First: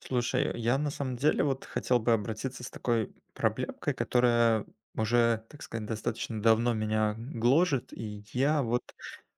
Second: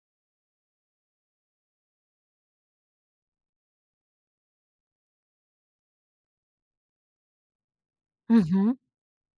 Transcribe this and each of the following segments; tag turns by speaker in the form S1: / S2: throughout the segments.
S1: Слушай, я на самом деле вот хотел бы обратиться с такой проблемкой, которая уже, так сказать, достаточно давно меня гложет, и я
S2: Мгм.
S1: вот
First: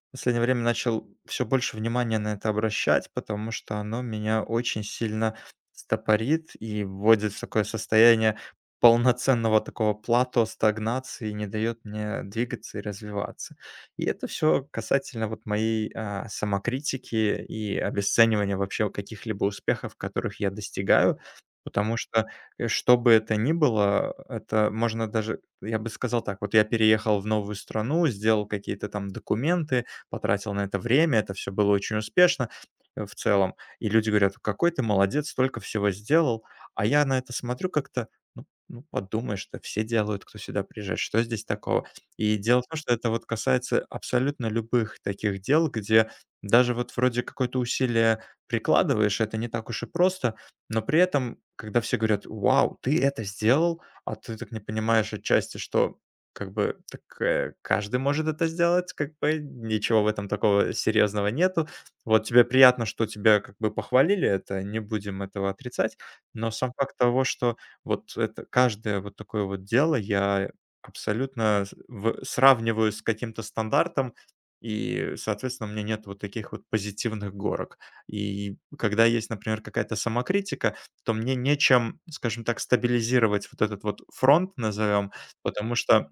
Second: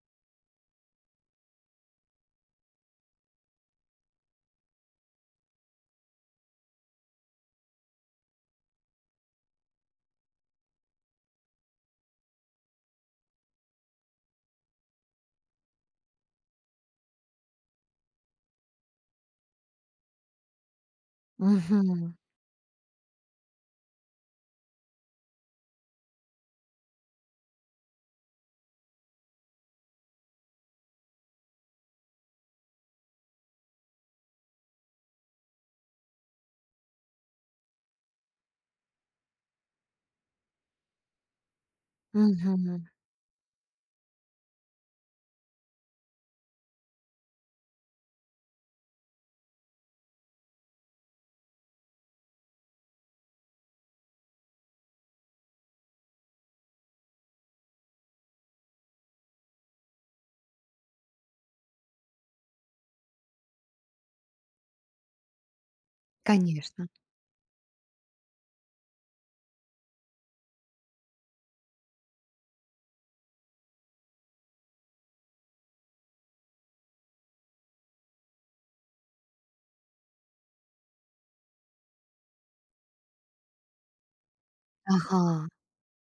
S1: в последнее время начал все больше внимания на это обращать, потому что оно меня очень сильно стопорит и вводит в такое состояние полноценного такого плато, стагнации, не дает мне двигаться и развиваться. И это все касательно вот моей самокритики и обесценивания вообще каких-либо успехов, которых я достигаю. Потому
S2: Мгм.
S1: что, что бы это ни было, это можно даже, я бы сказал так: вот я переехал в новую страну, сделал какие-то там документы, потратил на это время, это все было очень успешно, в целом. И люди говорят: "Какой ты молодец, столько всего сделал". А я на это смотрю как-то: ну ну, подумаешь, это все делают, кто сюда приезжает, что здесь такого? И дело в том,
S2: Мгм.
S1: что это вот касается абсолютно любых таких дел, где даже вот вроде какое-то усилие прикладываешь, это не так уж и просто, но при этом, когда все говорят: "Вау, ты это сделал", а ты так не понимаешь отчасти, что как бы так, каждый может это сделать, как бы ничего в этом такого серьезного нету. Вот тебе приятно, что тебя как бы похвалили, это не будем этого отрицать, но сам
S2: Конечно.
S1: факт того, что вот это каждое вот такое вот дело я абсолютно с в сравниваю с каким-то стандартом, и, соответственно, у меня нет вот таких вот позитивных горок. И когда есть, например, какая-то самокритика, то мне нечем, скажем так, стабилизировать вот этот вот фронт, назовем,
S2: Ага.
S1: потому что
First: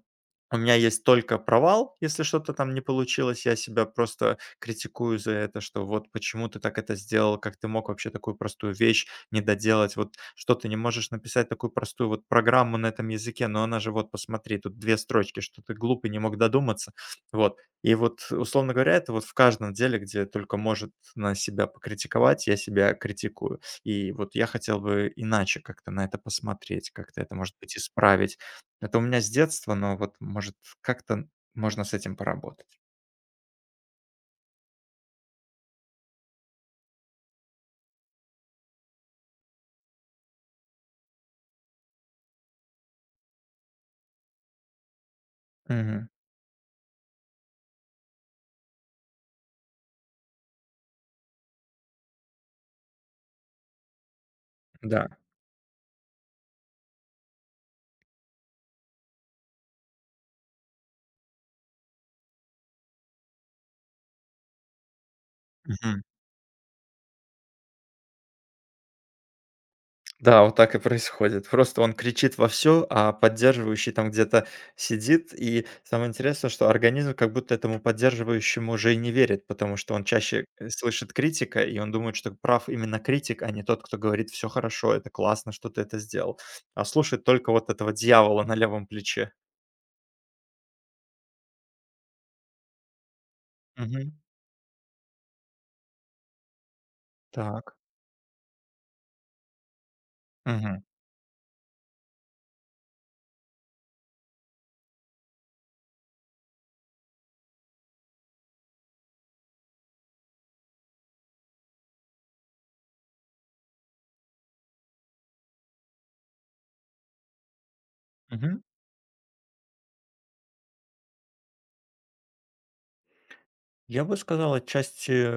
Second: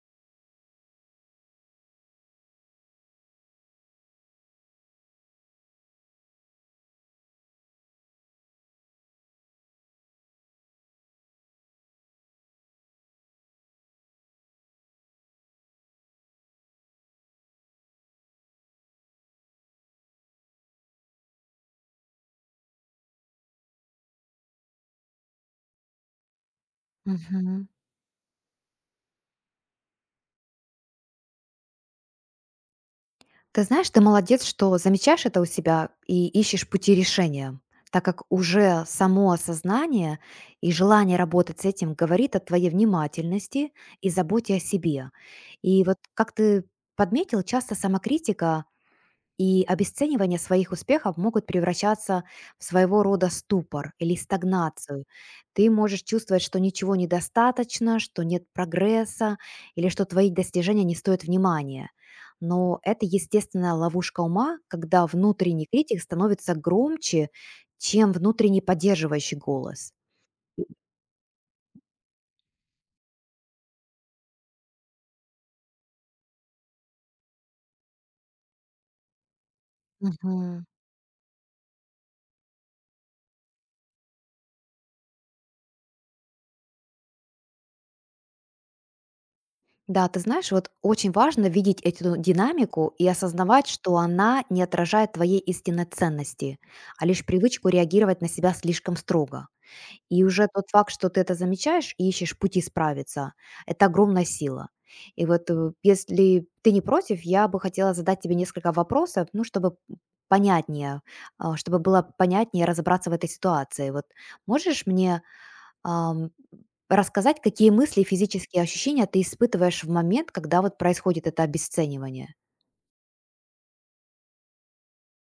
S1: у меня есть только провал, если что-то там не получилось. Я себя просто критикую за это, что вот почему ты так это сделал, как ты мог вообще такую простую вещь не доделать, вот что ты не можешь написать такую простую вот программу на этом языке, но она же вот посмотри, тут две строчки, что ты глупый, не мог додуматься. Вот. И вот, условно говоря, это вот в каждом деле, где только может на себя покритиковать, я себя критикую. И вот я хотел бы иначе как-то на это посмотреть, как-то это, может
S2: Мгм.
S1: быть, исправить. Это у меня с детства, но вот, может, как-то можно с этим поработать.
S2: Ты знаешь, ты молодец, что замечаешь это у себя и ищешь пути решения, так как уже само осознание и желание работать с этим говорит о твоей внимательности и заботе о себе. И вот
S1: Мгм.
S2: как ты подметил, часто самокритика и обесценивание своих успехов могут превращаться в своего рода ступор или стагнацию.
S1: Да.
S2: Ты можешь чувствовать, что ничего недостаточно, что нет прогресса или что твои достижения не стоят внимания. Но это естественная ловушка ума, когда внутренний критик
S1: Мгм.
S2: становится громче, чем внутренний поддерживающий голос.
S1: Да, вот так и происходит. Просто он кричит во все, а поддерживающий там где-то сидит. И самое интересное, что организм как будто этому поддерживающему уже и не верит, потому что он чаще,
S2: Мгм.
S1: слышит критика, и он думает, что прав именно критик, а не тот, кто говорит: все хорошо, это классно, что ты это сделал". А слушает только вот этого дьявола на левом плече.
S2: Да, ты знаешь, вот очень важно видеть эту динамику и осознавать, что
S1: Мгм.
S2: она не отражает твоей истинной ценности, а лишь привычку
S1: Так.
S2: реагировать на себя слишком строго. И уже тот
S1: Мгм.
S2: факт, что ты это замечаешь и ищешь пути справиться, это огромная сила. И вот если ты не против, я бы хотела задать тебе несколько вопросов, ну, чтобы понятнее, чтобы было понятнее разобраться в этой ситуации. Вот можешь мне ам, рассказать, какие мысли и физические
S1: Мгм.
S2: ощущения ты испытываешь в момент, когда вот происходит это обесценивание?
S1: Я бы сказал, отчасти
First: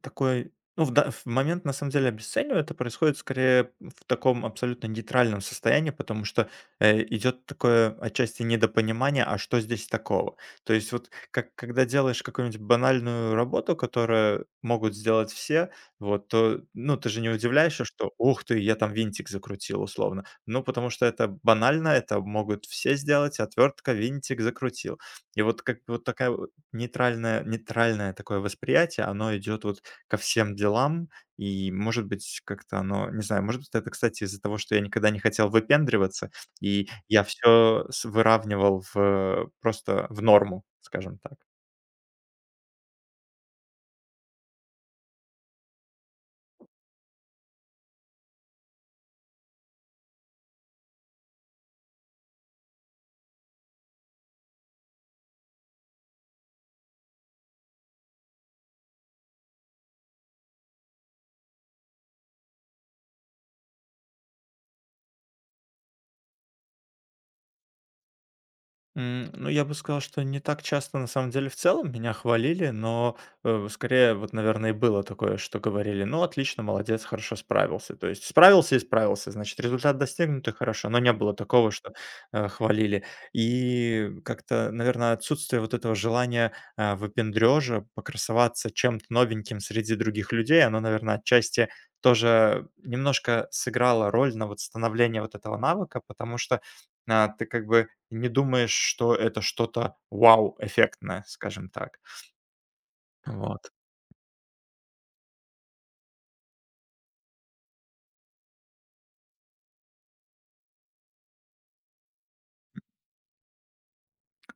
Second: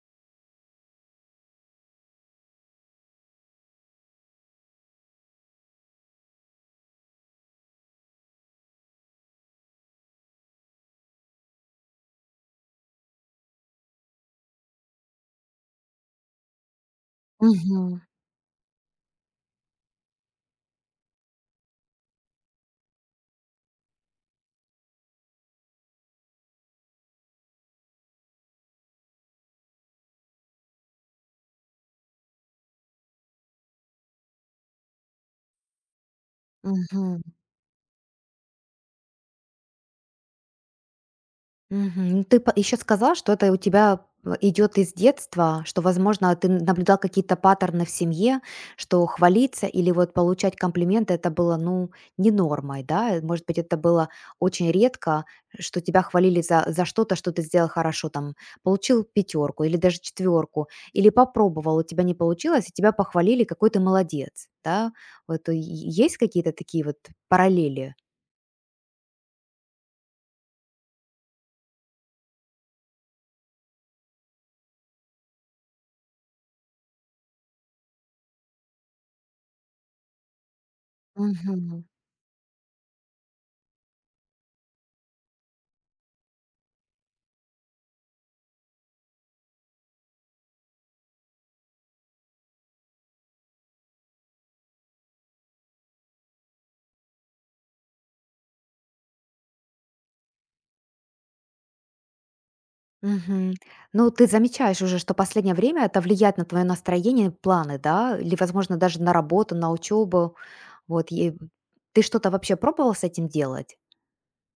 S1: такой, ну, в момент, на самом деле, обесценивания это происходит скорее в таком абсолютно нейтральном состоянии, потому что идет такое отчасти недопонимание, а что здесь такого? То есть вот как, когда делаешь какую-нибудь банальную работу, которую могут сделать все, вот, то, ну, ты же не удивляешься,
S2: Мгм.
S1: что, ух ты, я там винтик закрутил условно. Ну, потому что это банально, это могут все сделать, отвертка, винтик закрутил. И вот как бы вот такая Нейтральное нейтральное такое восприятие, оно идет вот ко всем делам. И, может быть, как-то оно, не знаю, может быть, это, кстати, из-за того, что я никогда не хотел выпендриваться, и
S2: Мгм.
S1: я все выравнивал в просто в норму, скажем так.
S2: Мгм. Ну, ты еще сказала, что это у тебя, идет из детства, что, возможно, наблюдал какие-то паттерны в семье, что хвалиться или вот получать комплименты — это было, ну, не нормой, да? Э, может быть, это было очень редко, что тебя хвалили за что-то, что ты сделал хорошо, там, получил пятерку или даже четверку, или попробовал, у тебя не получилось, и тебя похвалили, какой ты молодец, да? Вот, э, е есть какие-то такие вот параллели?
S1: М, ну, я бы сказал, что не так часто, на самом деле, в целом меня хвалили, но, скорее, вот, наверное, и было такое, что говорили: "Ну, отлично, молодец, хорошо справился". То есть справился и справился, значит, результат достигнут и хорошо, но не было такого,
S2: Мгм.
S1: что, хвалили. И как-то, наверное, отсутствие вот этого желания, выпендрежа, покрасоваться чем-то новеньким среди других людей, оно, наверное, отчасти тоже немножко сыграло роль на вот становление вот этого навыка, потому что, ты как бы не думаешь, что это что-то вау-эффектное, скажем так.
S2: Мгм.
S1: Вот.
S2: Ну, ты замечаешь уже, что последнее время это влияет на твое настроение, планы, да? Или, возможно, даже на работу, на учебу. Вот, и ты что-то вообще пробовал с этим делать?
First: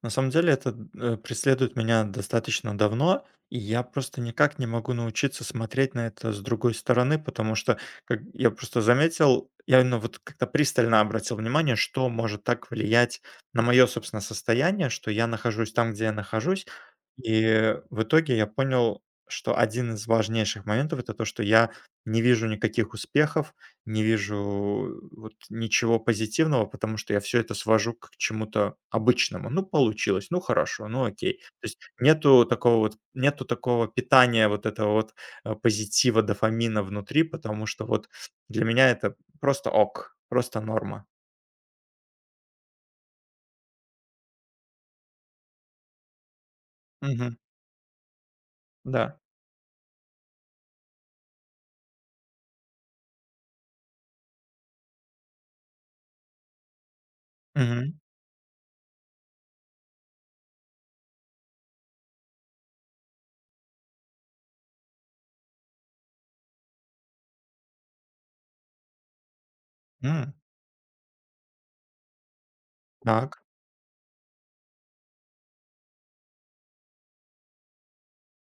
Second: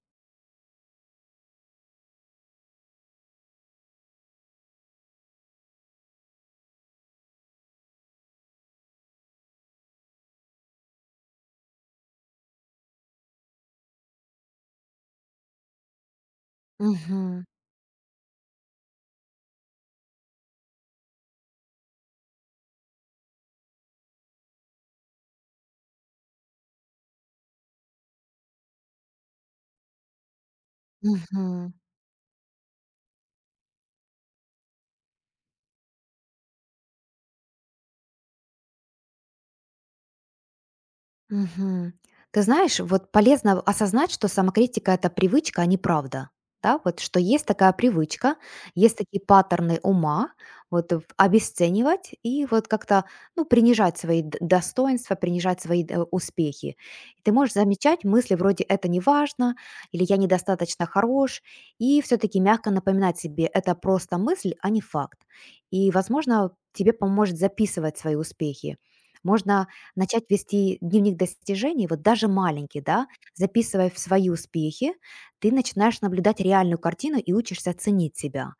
S1: На самом деле это, преследует меня достаточно давно, и я просто никак не могу научиться смотреть на это с другой стороны, потому что, как я просто заметил, я именно вот как-то пристально обратил внимание, что может так влиять на мое, собственно, состояние, что я нахожусь там, где я нахожусь.
S2: Мгм.
S1: И в итоге я понял, что один из важнейших моментов- это то, что я не вижу никаких успехов, не вижу вот ничего позитивного, потому что я все это свожу к чему-то обычному. Ну, получилось, ну хорошо, ну окей. То
S2: Мгм.
S1: есть нету такого питания вот этого вот, позитива, дофамина внутри, потому что вот для меня это просто ок, просто норма.
S2: Мгм. Ты знаешь, вот полезно осознать, что самокритика — это привычка, а не правда. Да, вот что
S1: Мгм.
S2: есть такая привычка, есть
S1: Да.
S2: такие паттерны ума, вот обесценивать и вот как-то, ну, принижать свои достоинства, принижать свои успехи. И ты можешь
S1: Мгм.
S2: замечать мысли вроде «это не важно» или «я недостаточно хорош», и все-таки мягко напоминать себе «это просто мысль, а не факт». И, возможно, тебе поможет записывать свои успехи. Можно начать
S1: М.
S2: вести дневник достижений, вот даже маленький, да,
S1: Так.
S2: записывая в свои успехи, ты начинаешь наблюдать реальную картину и учишься ценить себя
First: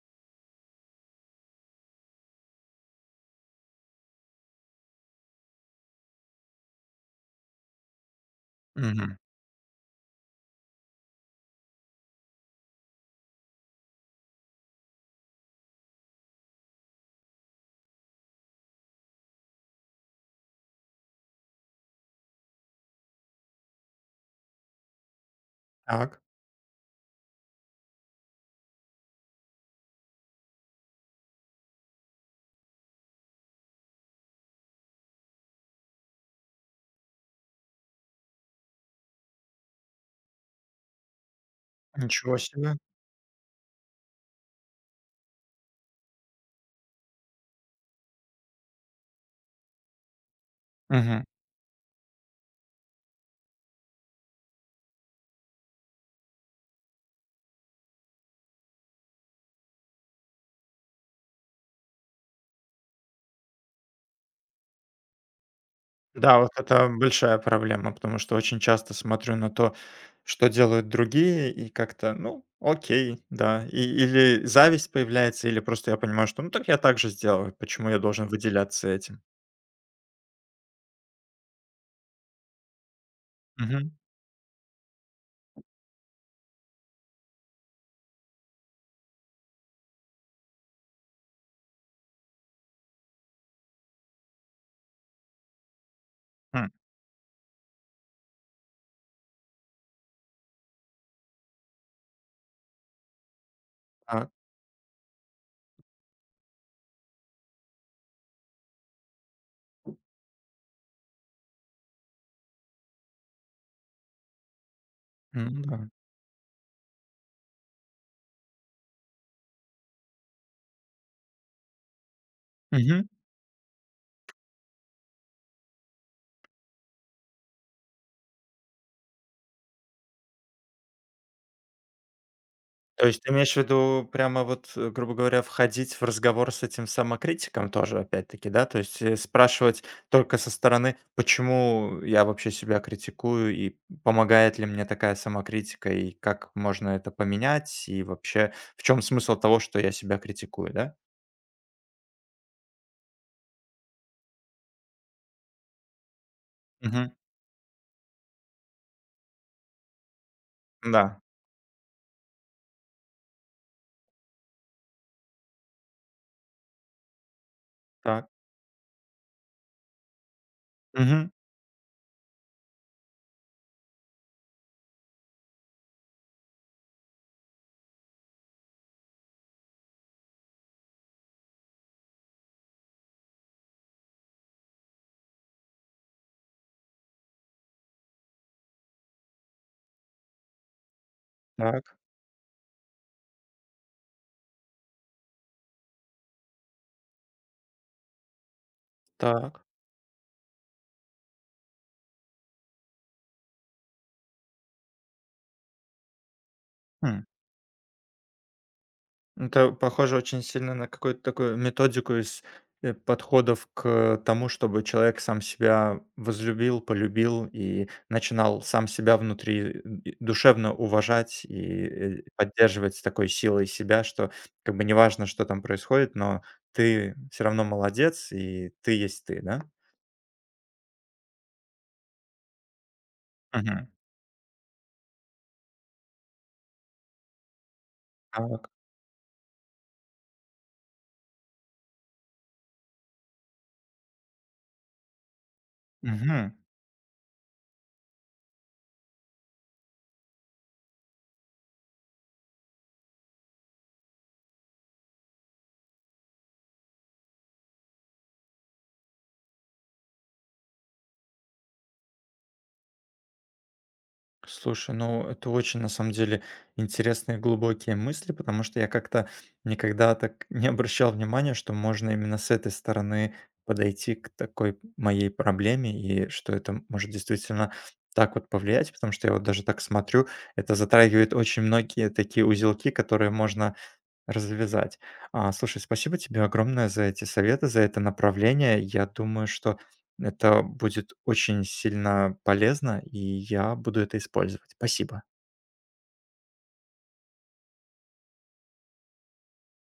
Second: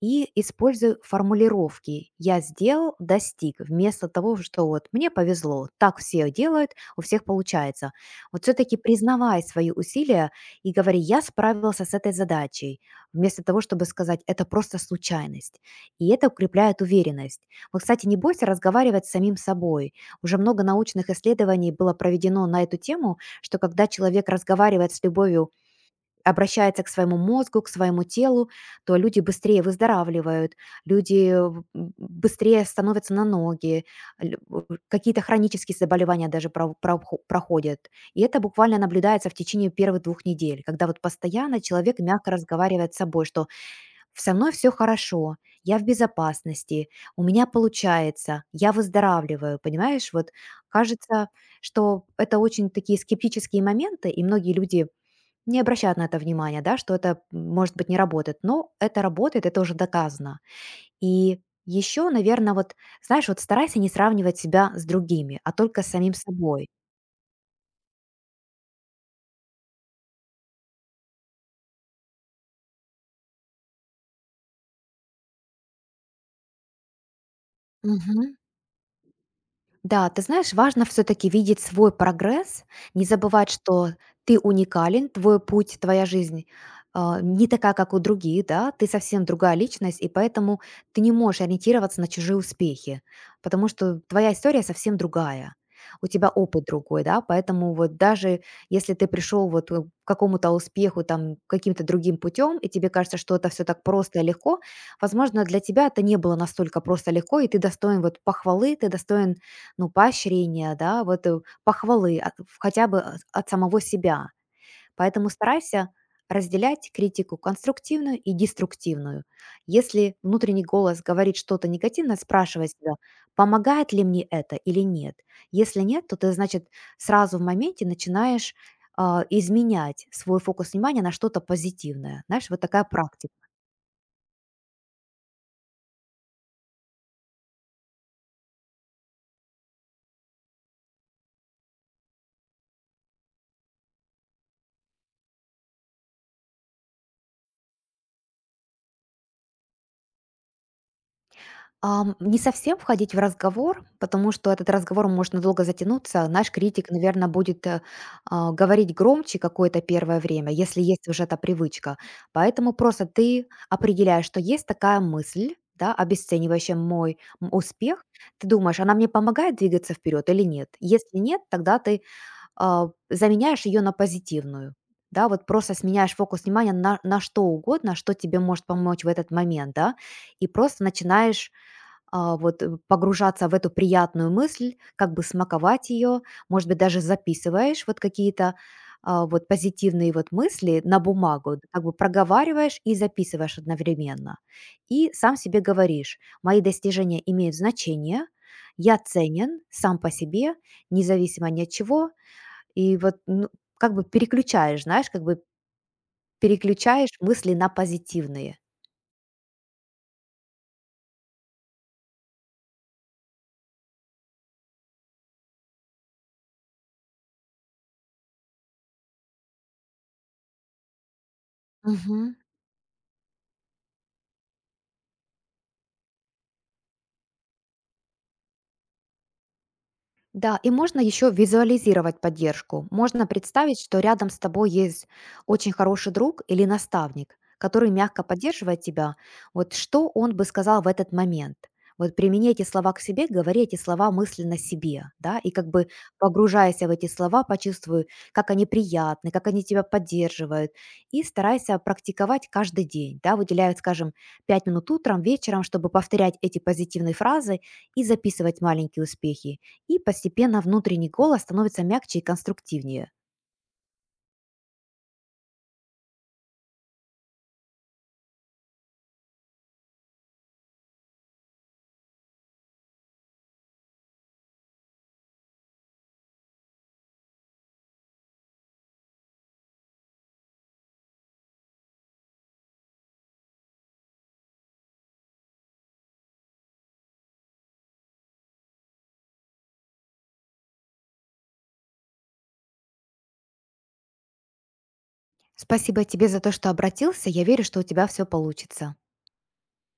S2: и использую формулировки «я сделал», «достиг», вместо того, что вот «мне повезло», «так все делают», «у всех получается». Вот все-таки
S1: Мгм.
S2: признавай свои усилия и говори «я справился с этой задачей», вместо того, чтобы сказать «это просто случайность». И это укрепляет уверенность. Вот, кстати, не бойся разговаривать с самим собой. Уже много научных исследований было проведено на эту тему, что когда человек разговаривает с любовью,
S1: Так.
S2: обращается к своему мозгу, к своему телу, то люди быстрее выздоравливают, люди быстрее становятся на ноги, какие-то хронические заболевания даже проходят. И это буквально наблюдается в течение первых 2 недель, когда вот постоянно человек мягко
S1: Ничего себе.
S2: разговаривает с собой, что со мной все хорошо, я в безопасности, у меня получается, я выздоравливаю, понимаешь? Вот
S1: Мгм.
S2: кажется, что это очень такие скептические моменты, и многие люди не обращают на это внимания, да, что это, может быть, не работает. Но это работает, это уже доказано. И еще, наверное, вот, знаешь, вот старайся не сравнивать себя с другими, а только с самим
S1: Да, вот
S2: собой.
S1: это большая проблема, потому что очень часто смотрю на то, что делают другие, и как-то, ну, окей, да. И, или зависть появляется, или просто я понимаю, что ну так я так же сделаю, почему я должен
S2: Мгм.
S1: выделяться этим.
S2: Да, ты знаешь, важно все-таки видеть свой прогресс, не забывать, что
S1: Мгм.
S2: ты уникален, твой путь, твоя жизнь не такая, как у других, да, ты совсем другая личность, и поэтому ты не можешь ориентироваться на чужие успехи, потому что твоя история совсем другая, у тебя опыт
S1: М,
S2: другой, да, поэтому вот даже если ты пришел вот к какому-то успеху там каким-то другим путем, и тебе кажется, что это все так просто и
S1: так,
S2: легко, возможно, для тебя это не было настолько просто и легко, и ты достоин вот похвалы, ты достоин, ну, поощрения, да, вот, похвалы от, хотя бы от самого себя. Поэтому
S1: ну
S2: старайся
S1: да.
S2: разделять критику конструктивную и деструктивную. Если внутренний голос говорит что-то негативное, спрашивай себя, помогает ли мне это или нет. Если нет, то ты, значит, сразу в моменте начинаешь изменять свой фокус внимания на что-то позитивное. Знаешь, вот такая
S1: То есть ты
S2: практика.
S1: имеешь в виду прямо вот, грубо говоря, входить в разговор с этим самокритиком тоже опять-таки, да? То есть, спрашивать только со стороны, почему я вообще себя критикую и помогает ли мне такая самокритика, и как можно это поменять, и вообще в чем смысл того, что я себя критикую, да?
S2: Ам, не совсем входить в разговор, потому что этот разговор может долго затянуться. Наш критик,
S1: Мгм.
S2: наверное, будет, говорить громче какое-то первое время, если есть
S1: Да.
S2: уже эта привычка. Поэтому просто ты определяешь, что есть такая мысль, да, обесценивающая мой успех.
S1: Так.
S2: Ты думаешь, она мне помогает двигаться вперед или нет? Если
S1: Мгм.
S2: нет, тогда ты заменяешь ее на позитивную. Да, вот просто сменяешь фокус внимания на что угодно, что тебе может помочь в этот момент, да, и просто начинаешь погружаться в эту приятную мысль, как бы смаковать ее, может быть, даже записываешь вот какие-то, вот позитивные вот мысли на бумагу, да, как бы
S1: Так.
S2: проговариваешь и записываешь одновременно. И сам себе говоришь, мои достижения имеют значение, я ценен
S1: Так.
S2: сам по себе, независимо ни от чего. И вот, ну, как бы переключаешь, знаешь, как бы переключаешь
S1: М.
S2: мысли на позитивные.
S1: Это похоже очень сильно на какую-то такую методику из, подходов к тому, чтобы человек сам себя возлюбил, полюбил и начинал сам себя внутри д душевно уважать и,
S2: Мгм.
S1: поддерживать с такой силой себя, что как бы неважно, что там происходит, но ты все равно молодец и ты есть ты, да?
S2: Да, и можно еще визуализировать поддержку. Можно представить,
S1: Мгм.
S2: что рядом с тобой есть очень хороший друг или наставник, который мягко
S1: Так.
S2: поддерживает тебя. Вот что он бы сказал в этот момент? Вот примени эти слова к себе, говори эти слова мысленно себе, да, и как бы
S1: Мгм.
S2: погружайся в эти слова, почувствуй, как они приятны, как они тебя поддерживают, и старайся практиковать каждый день, да, выделяют, скажем, 5 минут утром, вечером, чтобы повторять эти позитивные фразы и записывать маленькие успехи, и постепенно внутренний голос становится мягче и конструктивнее.
S1: Слушай, ну это очень на самом деле интересные глубокие мысли, потому что я как-то никогда так не обращал внимания, что можно именно с этой стороны подойти к такой моей проблеме и что это может действительно так вот повлиять, потому что я вот даже так смотрю, это затрагивает очень многие такие узелки, которые можно развязать. А, слушай, спасибо тебе огромное за эти советы, за это направление. Я думаю, что это будет очень сильно полезно, и я буду это использовать. Спасибо.
S2: Спасибо тебе за то, что обратился. Я верю, что у тебя все получится.